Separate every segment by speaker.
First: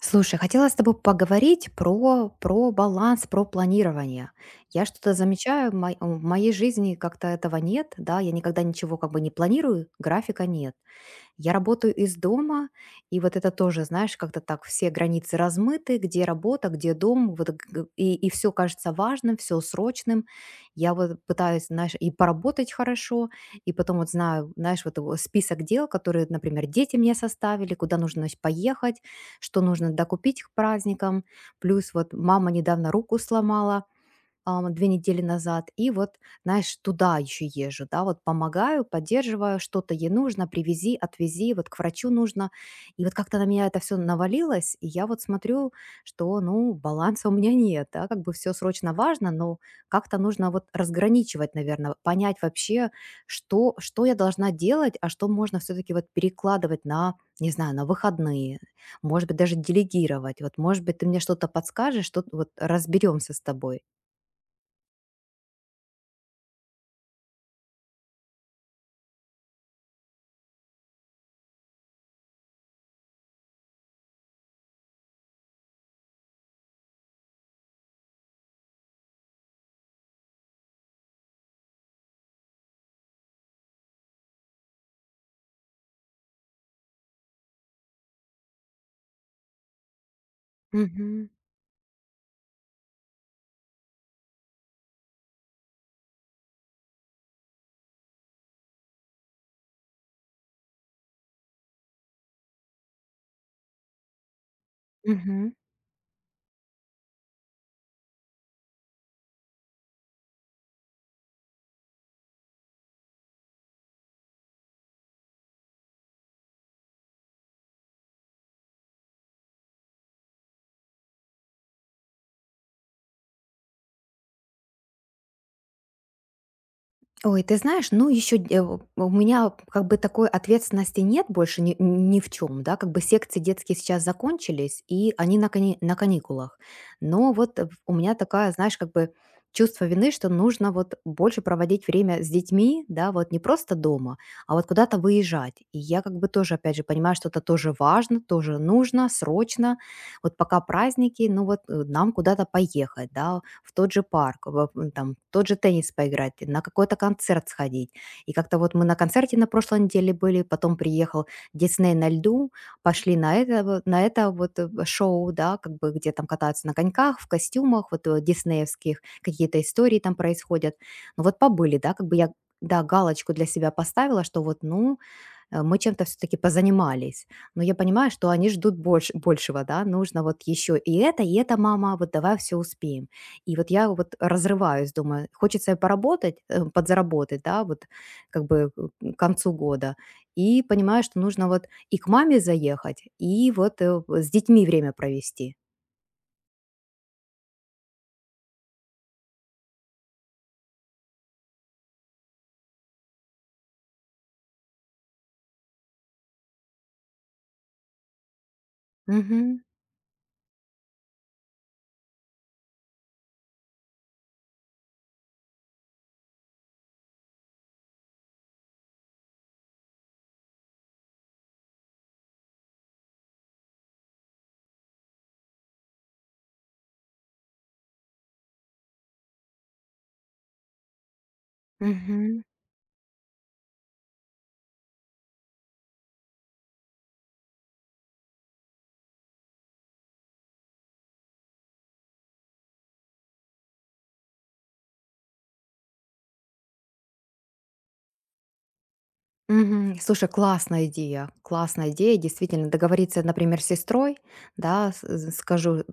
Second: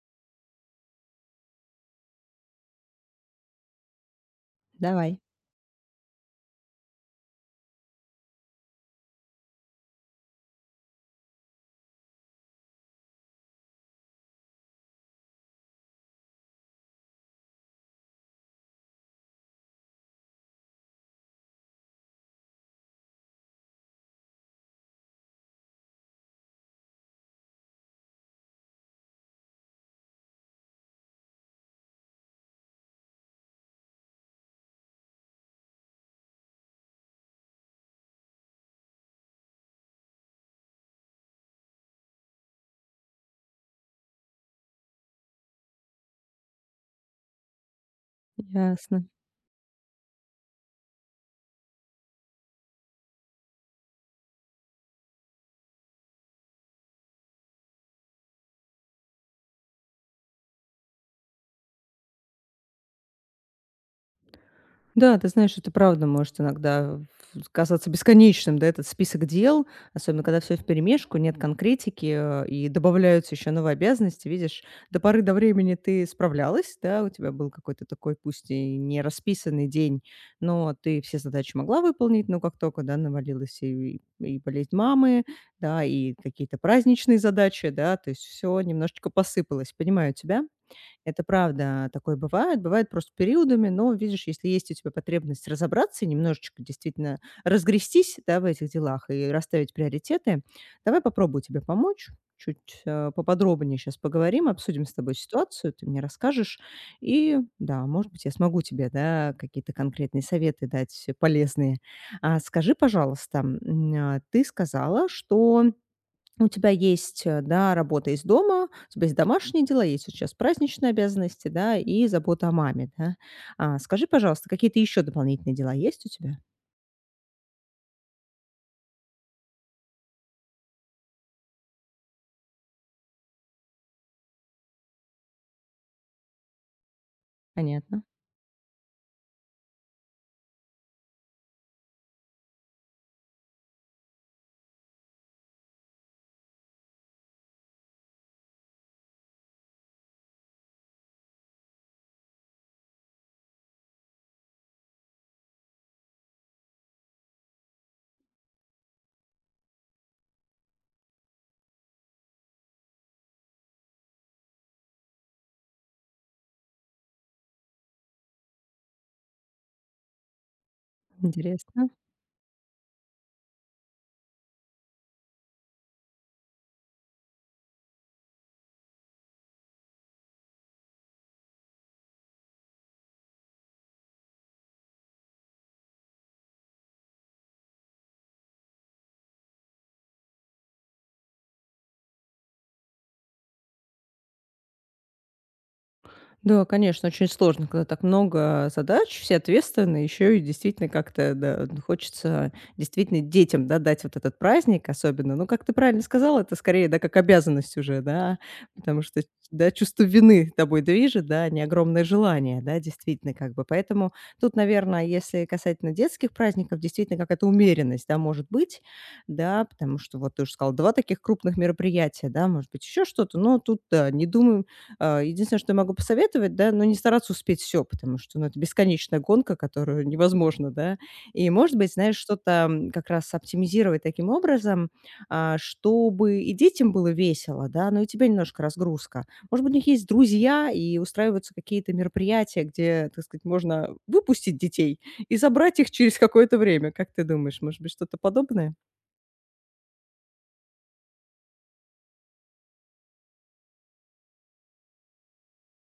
Speaker 1: Слушай, хотела с тобой поговорить про баланс, про планирование. Я что-то
Speaker 2: Давай.
Speaker 1: замечаю, в моей жизни как-то этого нет, да, я никогда ничего как бы не планирую, графика нет. Я работаю из дома, и вот это тоже, знаешь, как-то так все границы размыты, где работа, где дом, вот, и все кажется важным, все срочным. Я вот пытаюсь, знаешь, и поработать хорошо, и потом вот знаешь, вот его список дел, которые, например, дети мне составили, куда нужно поехать, что нужно докупить к праздникам, плюс вот мама недавно руку сломала, 2 недели назад. И вот, знаешь, туда еще езжу, да, вот помогаю, поддерживаю, что-то ей нужно, привези, отвези, вот к врачу нужно. И вот как-то на меня это все навалилось, и я вот смотрю, что, ну, баланса у меня нет, да, как бы все срочно
Speaker 2: Ясно.
Speaker 1: важно, но как-то нужно вот разграничивать, наверное, понять вообще, что я должна делать, а что можно все-таки вот перекладывать на, не знаю, на выходные, может быть, даже делегировать. Вот, может быть, ты мне что-то подскажешь, что вот разберемся с тобой.
Speaker 2: Да, ты знаешь, это правда может иногда казаться бесконечным, да, этот список дел, особенно когда все вперемешку, нет конкретики, и добавляются еще новые обязанности. Видишь, до поры до времени ты справлялась, да, у тебя был какой-то такой, пусть и не расписанный день, но ты все задачи могла выполнить, но как только, да, навалилась и болезнь мамы, да, и какие-то праздничные задачи, да, то есть все немножечко посыпалось, понимаю тебя. Это
Speaker 1: Мгм,
Speaker 2: правда, такое бывает. Бывает просто периодами, но, видишь, если есть у тебя потребность разобраться и немножечко действительно разгрестись, да, в этих делах и расставить приоритеты, давай попробую тебе помочь. Чуть поподробнее сейчас поговорим, обсудим с тобой
Speaker 1: мгм.
Speaker 2: ситуацию, ты мне расскажешь. И да, может быть, я смогу тебе да, какие-то конкретные советы дать полезные. А, скажи, пожалуйста, а, ты сказала, что у тебя есть, да, работа из дома, у тебя есть домашние дела, есть вот сейчас праздничные обязанности, да, и забота о маме, да. А, скажи, пожалуйста, какие-то еще дополнительные дела есть у тебя?
Speaker 1: Ой, ты знаешь, ну еще у меня как бы такой ответственности нет больше ни в чем, да, как бы секции детские сейчас закончились, и они на каникулах. Но вот у
Speaker 2: Понятно,
Speaker 1: меня такая, знаешь, как бы чувство вины, что нужно вот больше проводить время с детьми, да, вот не просто дома, а вот куда-то выезжать. И я как бы тоже, опять же, понимаю, что это тоже важно, тоже нужно, срочно, вот пока праздники, ну вот нам куда-то поехать, да, в тот же парк, там, в тот же теннис поиграть, на какой-то концерт сходить. И как-то вот мы на концерте на прошлой неделе были, потом приехал Дисней на льду, пошли на это шоу, да, как бы где там катаются на коньках, в костюмах, вот диснеевских, какие-то истории там происходят. Ну вот побыли,
Speaker 2: интересно.
Speaker 1: да, как бы я, да, галочку для себя поставила, что вот, ну, мы чем-то все-таки позанимались. Но я понимаю, что они ждут большего, да, нужно вот еще и это, мама, вот давай все успеем. И вот я вот разрываюсь, думаю, хочется и поработать, подзаработать, да, вот как бы к концу года. И понимаю, что нужно вот и к маме заехать, и вот с детьми время провести.
Speaker 2: Да, конечно, очень сложно, когда так много задач, все ответственны, еще и действительно как-то да, хочется действительно детям да, дать вот этот праздник особенно. Ну, как ты правильно сказала, это скорее, да, как обязанность уже, да, потому что,
Speaker 1: Мгм.
Speaker 2: да, чувство вины тобой движет, да, а не огромное желание, да, действительно как бы. Поэтому тут, наверное, если касательно детских праздников, действительно какая-то умеренность, да, может быть, да, потому что вот ты уже сказал, два таких крупных мероприятия, да, может быть, еще что-то, но тут, да, не думаю, а, единственное, что я могу посоветовать, да, ну, не стараться успеть все, потому что, ну, это бесконечная гонка, которую невозможно, да. И, может быть, знаешь,
Speaker 1: Мгм.
Speaker 2: что-то, как раз оптимизировать таким образом, а, чтобы и детям было весело, да, но и тебе немножко разгрузка. Может быть, у них есть друзья, и устраиваются какие-то мероприятия, где, так сказать, можно выпустить детей и забрать их через какое-то время. Как ты думаешь, может быть, что-то подобное?
Speaker 1: Мгм. Слушай, классная идея, действительно, договориться, например, с сестрой, да, скажу,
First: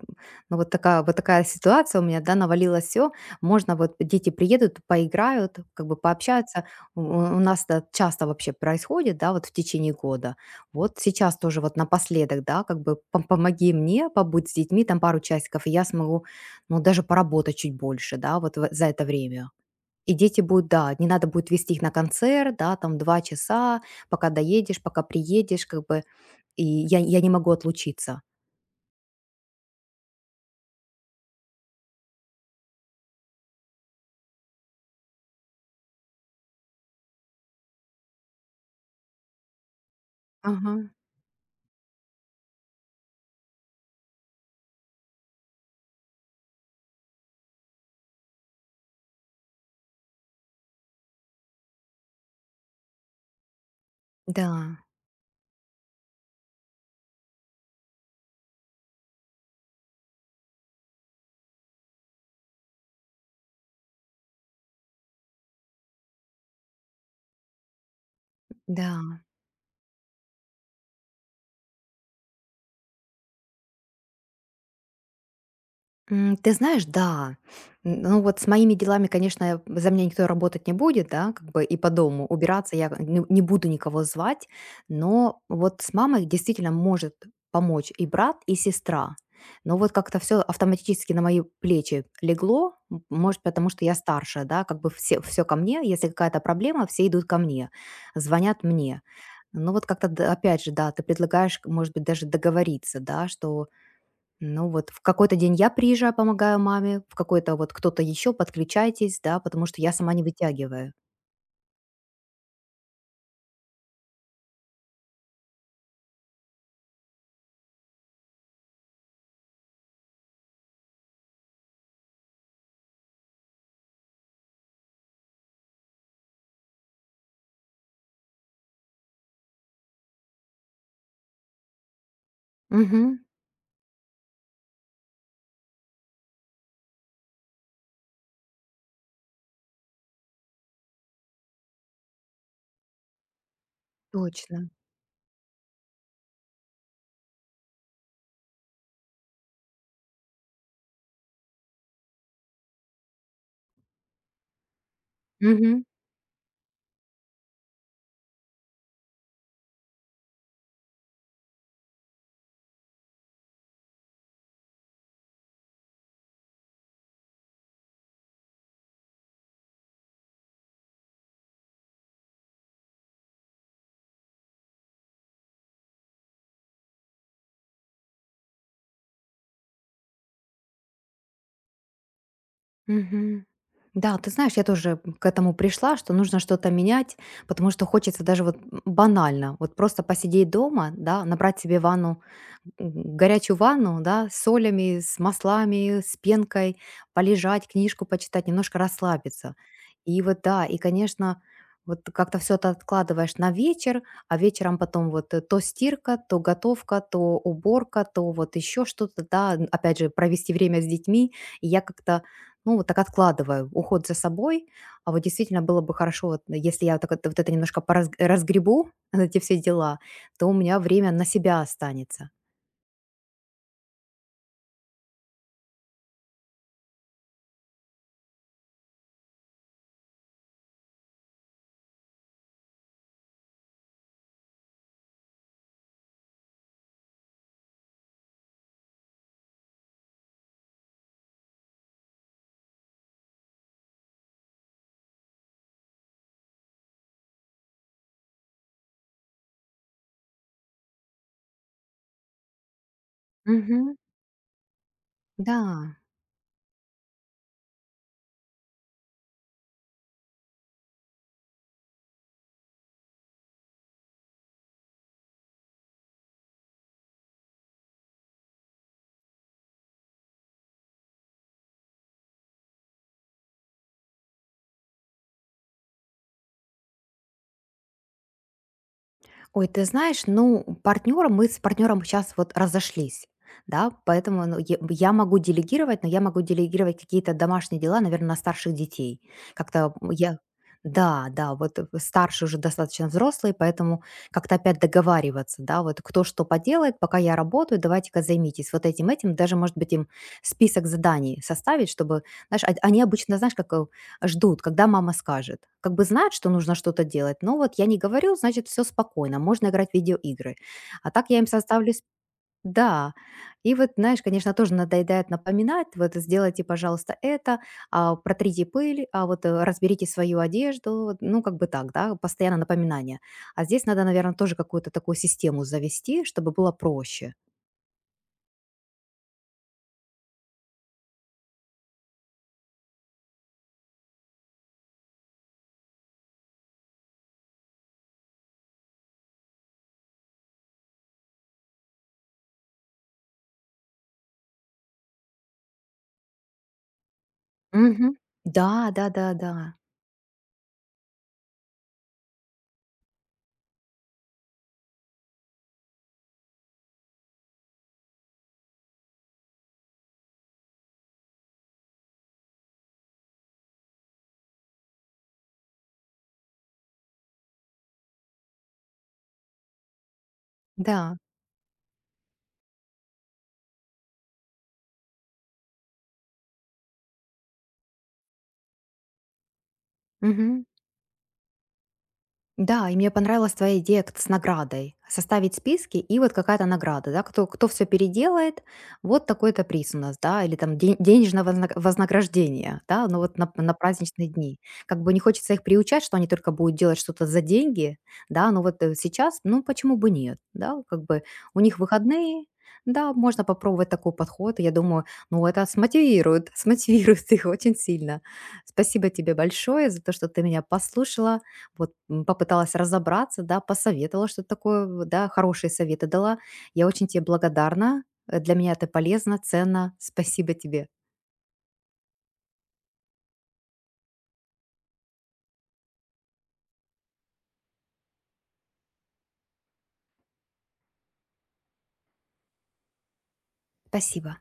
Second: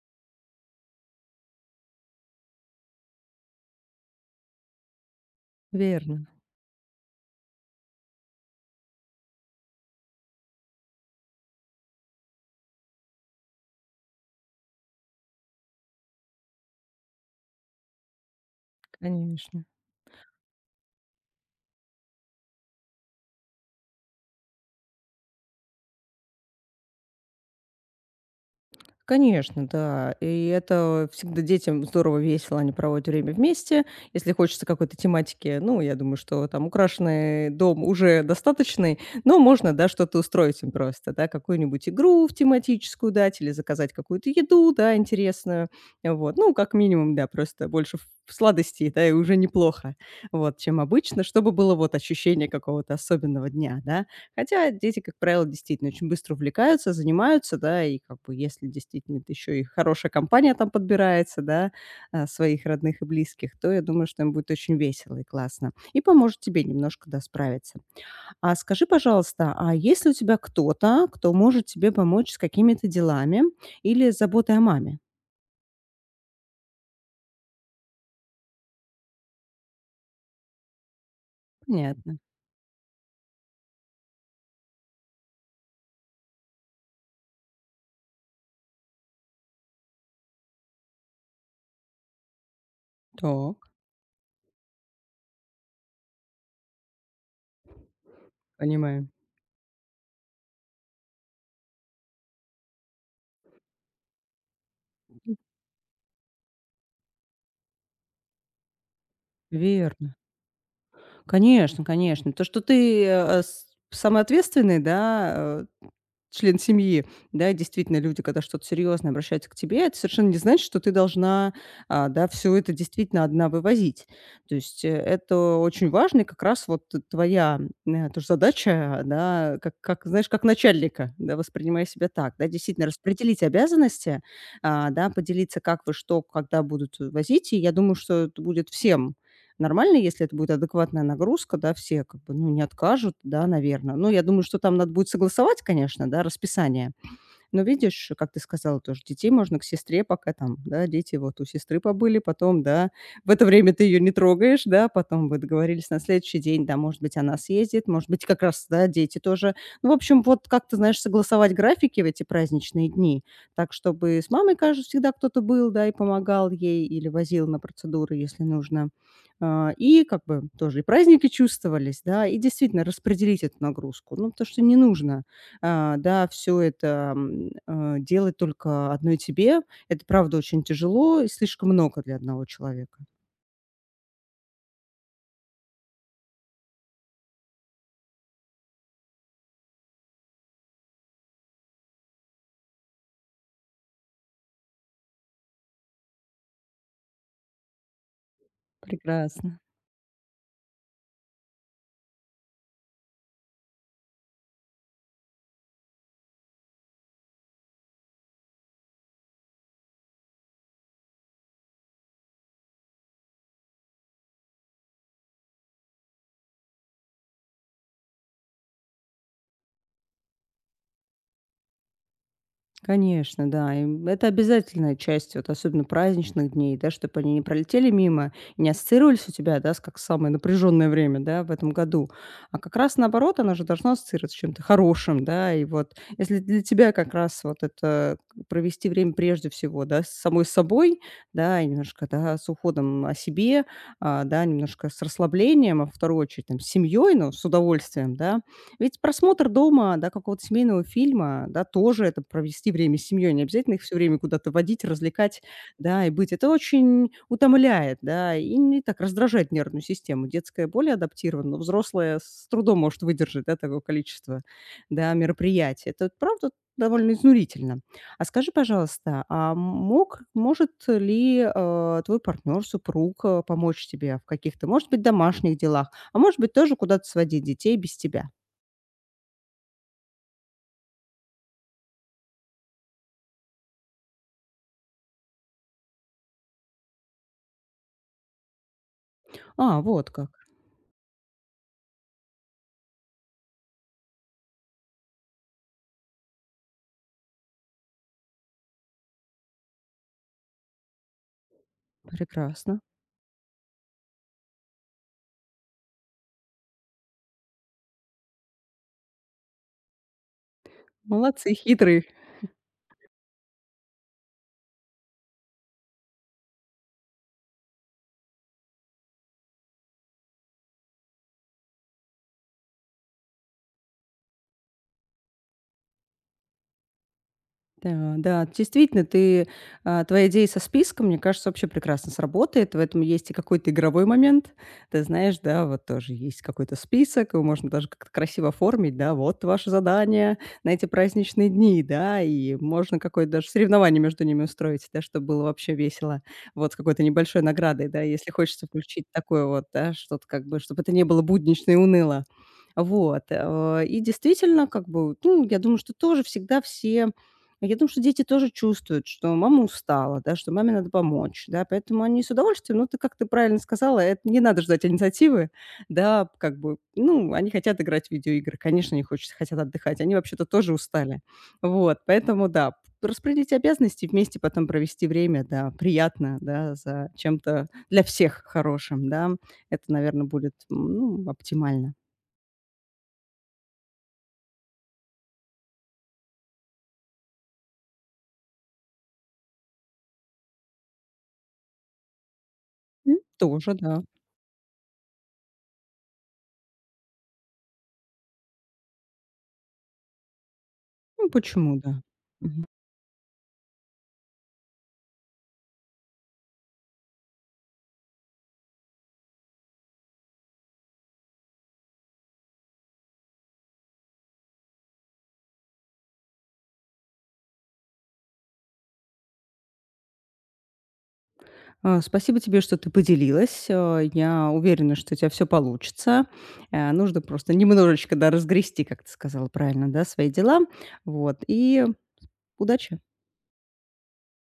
Speaker 1: ну вот такая ситуация у меня, да, навалилось все, можно вот дети приедут, поиграют, как бы
Speaker 2: Верно,
Speaker 1: пообщаются, у нас это часто вообще происходит, да, вот в течение года, вот сейчас тоже вот напоследок, да, как бы помоги мне, побудь с детьми там пару часиков, и я смогу, ну, даже поработать чуть больше, да, вот за это время.
Speaker 2: конечно.
Speaker 1: И дети будут, да, не надо будет везти их на концерт, да, там 2 часа, пока доедешь, пока приедешь, как бы, и я не могу отлучиться.
Speaker 2: Конечно, да. И это всегда детям здорово, весело, они проводят время вместе. Если хочется какой-то тематики, ну, я думаю, что там украшенный дом уже достаточный, но можно, да, что-то устроить им
Speaker 1: Ага.
Speaker 2: просто, да, какую-нибудь игру в тематическую дать или заказать какую-то еду, да, интересную. Вот, ну, как минимум, да, просто больше в сладостей, да, и уже неплохо, вот, чем обычно, чтобы было вот ощущение какого-то особенного дня, да. Хотя
Speaker 1: Да,
Speaker 2: дети, как правило, действительно очень быстро увлекаются, занимаются, да, и как бы если действительно это еще и хорошая компания там подбирается, да, а, своих родных и близких, то я думаю, что им будет очень весело и классно. И поможет тебе немножко, да, справиться. А скажи,
Speaker 1: да.
Speaker 2: пожалуйста, а есть ли у тебя кто-то, кто может тебе помочь с какими-то делами или с заботой о маме?
Speaker 1: Ты знаешь, да. Н Ну, вот с моими делами, конечно, за меня никто работать не будет, да, как бы и по
Speaker 2: Понятно.
Speaker 1: дому убираться я не буду никого звать, но вот с мамой действительно может помочь и брат, и сестра. Но вот как-то все автоматически на мои плечи легло, может,
Speaker 2: Так,
Speaker 1: потому что я старшая, да, как бы все все ко мне, если какая-то проблема, все идут ко мне, звонят мне.
Speaker 2: понимаю.
Speaker 1: Ну, вот как-то, да, опять же, да, ты предлагаешь, может быть, даже договориться, да, что ну вот, в какой-то день я приезжаю, помогаю маме, в какой-то вот кто-то еще, подключайтесь, да, потому что я
Speaker 2: Верно.
Speaker 1: сама не вытягиваю.
Speaker 2: Конечно, конечно. То, что ты самый ответственный, да, член семьи, да, и действительно люди, когда что-то серьезное обращаются к тебе, это совершенно не значит, что ты должна, а, да, все это действительно одна вывозить. То есть, это очень важно, и как раз вот т твоя, тоже задача, да, как, знаешь, как начальника, да, воспринимая себя так, да, действительно
Speaker 1: Мгм.
Speaker 2: распределить обязанности, а, да, поделиться, как вы что, когда будут возить. И я думаю, что это будет всем нормально, если это будет адекватная нагрузка, да, все как бы, ну, не откажут, да, наверное. Ну, я думаю, что
Speaker 1: Точно.
Speaker 2: там надо будет согласовать, конечно, да, расписание. Но видишь, как ты сказала тоже, детей можно к сестре пока там, да, дети вот у сестры побыли, потом, да, в это время ты ее не трогаешь, да, потом вы
Speaker 1: Мгм.
Speaker 2: договорились на следующий день, да, может быть, она съездит, может быть, как раз, да, дети тоже. Ну, в общем, вот как ты знаешь, согласовать графики в эти праздничные дни, так, чтобы с мамой, кажется, всегда кто-то был, да, и помогал ей или возил на процедуры, если нужно. А, и как бы тоже и праздники чувствовались, да, и действительно распределить эту нагрузку. Ну, потому что не нужно а, да, все это, делать только одной тебе. Это правда очень тяжело и слишком много для одного человека.
Speaker 1: Мгм. Да, ты знаешь, я тоже к этому пришла, что нужно что-то менять, потому что хочется даже вот банально, вот просто посидеть дома, да, набрать себе ванну м, горячую ванну, да, с солями, с маслами, с пенкой, полежать, книжку почитать, немножко расслабиться.
Speaker 2: Прекрасно.
Speaker 1: И вот да, и, конечно, вот как-то все это откладываешь на вечер, а вечером потом вот то стирка, то готовка, то уборка, то вот еще что-то, да, опять же, провести время с детьми, и я как-то, ну, вот так откладываю уход за собой, а вот действительно было бы хорошо, вот, если я вот так вот это немножко разгребу, эти все дела, то у меня время на себя останется.
Speaker 2: Конечно, да. И это обязательная часть, вот особенно праздничных дней, да, чтобы они не пролетели мимо, и не ассоциировались у тебя, да, с как самое напряженное время, да, в этом году. А как раз наоборот, она же должна ассоциироваться с чем-то хорошим, да, и вот если для тебя как раз вот это провести время прежде всего, да, с самой собой, да, и немножко, да, с уходом о себе, а, да, немножко с расслаблением, а в вторую очередь, там, с семьей, но с удовольствием, да, ведь просмотр дома, да, какого-то семейного фильма, да, тоже это провести время с семьей. Не обязательно их
Speaker 1: Мгм.
Speaker 2: все время куда-то водить, развлекать,
Speaker 1: Да.
Speaker 2: да, и быть. Это очень утомляет, да, и не так раздражает нервную систему. Детская более адаптирована, но взрослая с трудом может выдержать, да, такое количество, да, мероприятий. Это вот правда довольно изнурительно. А скажи, пожалуйста, а мог может ли, твой партнер, супруг, помочь тебе в каких-то, может быть, домашних делах, а может быть, тоже куда-то сводить детей без тебя?
Speaker 1: Ой, ты знаешь, ну, партнером мы с партнером сейчас вот разошлись, да, поэтому, ну, я могу делегировать, но я могу делегировать какие-то домашние дела, наверное, на старших детей.
Speaker 2: А,
Speaker 1: Как-то
Speaker 2: вот как.
Speaker 1: я да, да, вот, старшие уже достаточно взрослые, поэтому как-то опять договариваться, да, вот кто что поделает, пока я работаю, давайте-ка займитесь вот этим, этим. Даже, может быть, им список заданий составить, чтобы, знаешь, од
Speaker 2: Прекрасно.
Speaker 1: они обычно, знаешь, как, ждут, когда мама скажет. Как бы знают, что нужно что-то делать, но вот я не говорю, значит, все спокойно, можно играть в видеоигры. А так я им
Speaker 2: Молодцы,
Speaker 1: составлю.
Speaker 2: хитрые.
Speaker 1: Да. И вот, знаешь, конечно, тоже надоедает напоминать, вот сделайте, пожалуйста, это, а, протрите пыль, а вот разберите свою одежду, вот, ну, как бы так, да, постоянно напоминание. А здесь надо, наверное, тоже какую-то такую систему завести, чтобы было проще.
Speaker 2: Да, да, действительно, а, твоя идея со списком, мне кажется, вообще прекрасно сработает. В этом есть и какой-то игровой момент. Ты знаешь, да, вот тоже есть какой-то список, его можно даже как-то красиво оформить, да, вот ваше задание на эти праздничные дни, да, и можно какое-то даже соревнование между ними устроить, да, чтобы было вообще весело, вот с какой-то небольшой наградой, да,
Speaker 1: Мгм.
Speaker 2: если хочется
Speaker 1: Да,
Speaker 2: включить
Speaker 1: да, да,
Speaker 2: такое
Speaker 1: да,
Speaker 2: вот, да, что-то как бы, чтобы это не было буднично и уныло. Вот. И действительно, как бы, ну, я думаю, что тоже всегда все я думаю, что дети тоже чувствуют, что мама устала, да, что маме надо помочь, да, поэтому они с удовольствием, ну, ты как ты правильно сказала, это не надо ждать инициативы, да, как бы, ну, они хотят играть в видеоигры, конечно, они хотят отдыхать, они вообще-то тоже
Speaker 1: да.
Speaker 2: устали, вот, поэтому, да, распределить обязанности, вместе потом провести время, да, приятно, да, за чем-то для всех хорошим, да, это, наверное, будет,
Speaker 1: Мгм.
Speaker 2: ну, оптимально.
Speaker 1: Да, и мне понравилась твоя идея с наградой. Составить списки и вот какая-то награда, да, кто все переделает, вот такой-то приз у нас, да, или там денежное вознаграждение, да, ну вот на
Speaker 2: Тоже, да,
Speaker 1: праздничные дни. Как бы не хочется их приучать, что они только будут делать что-то за деньги, да, но вот сейчас, ну почему бы нет, да, как бы
Speaker 2: ну,
Speaker 1: у
Speaker 2: почему,
Speaker 1: них
Speaker 2: да.
Speaker 1: выходные, да, можно попробовать такой подход, и я думаю, ну это смотивирует, смотивирует их очень сильно. Спасибо тебе большое за то, что ты меня послушала, вот, попыталась разобраться, да, посоветовала что-то такое, в да, хорошие советы дала. Я очень тебе благодарна. Для меня это полезно, ценно. Спасибо тебе.
Speaker 2: А, спасибо тебе, что ты поделилась. А, я уверена, что у тебя все получится. Нужно просто немножечко, да, разгрести, как ты сказала правильно, да, свои дела. Вот. И удачи.
Speaker 1: Спасибо.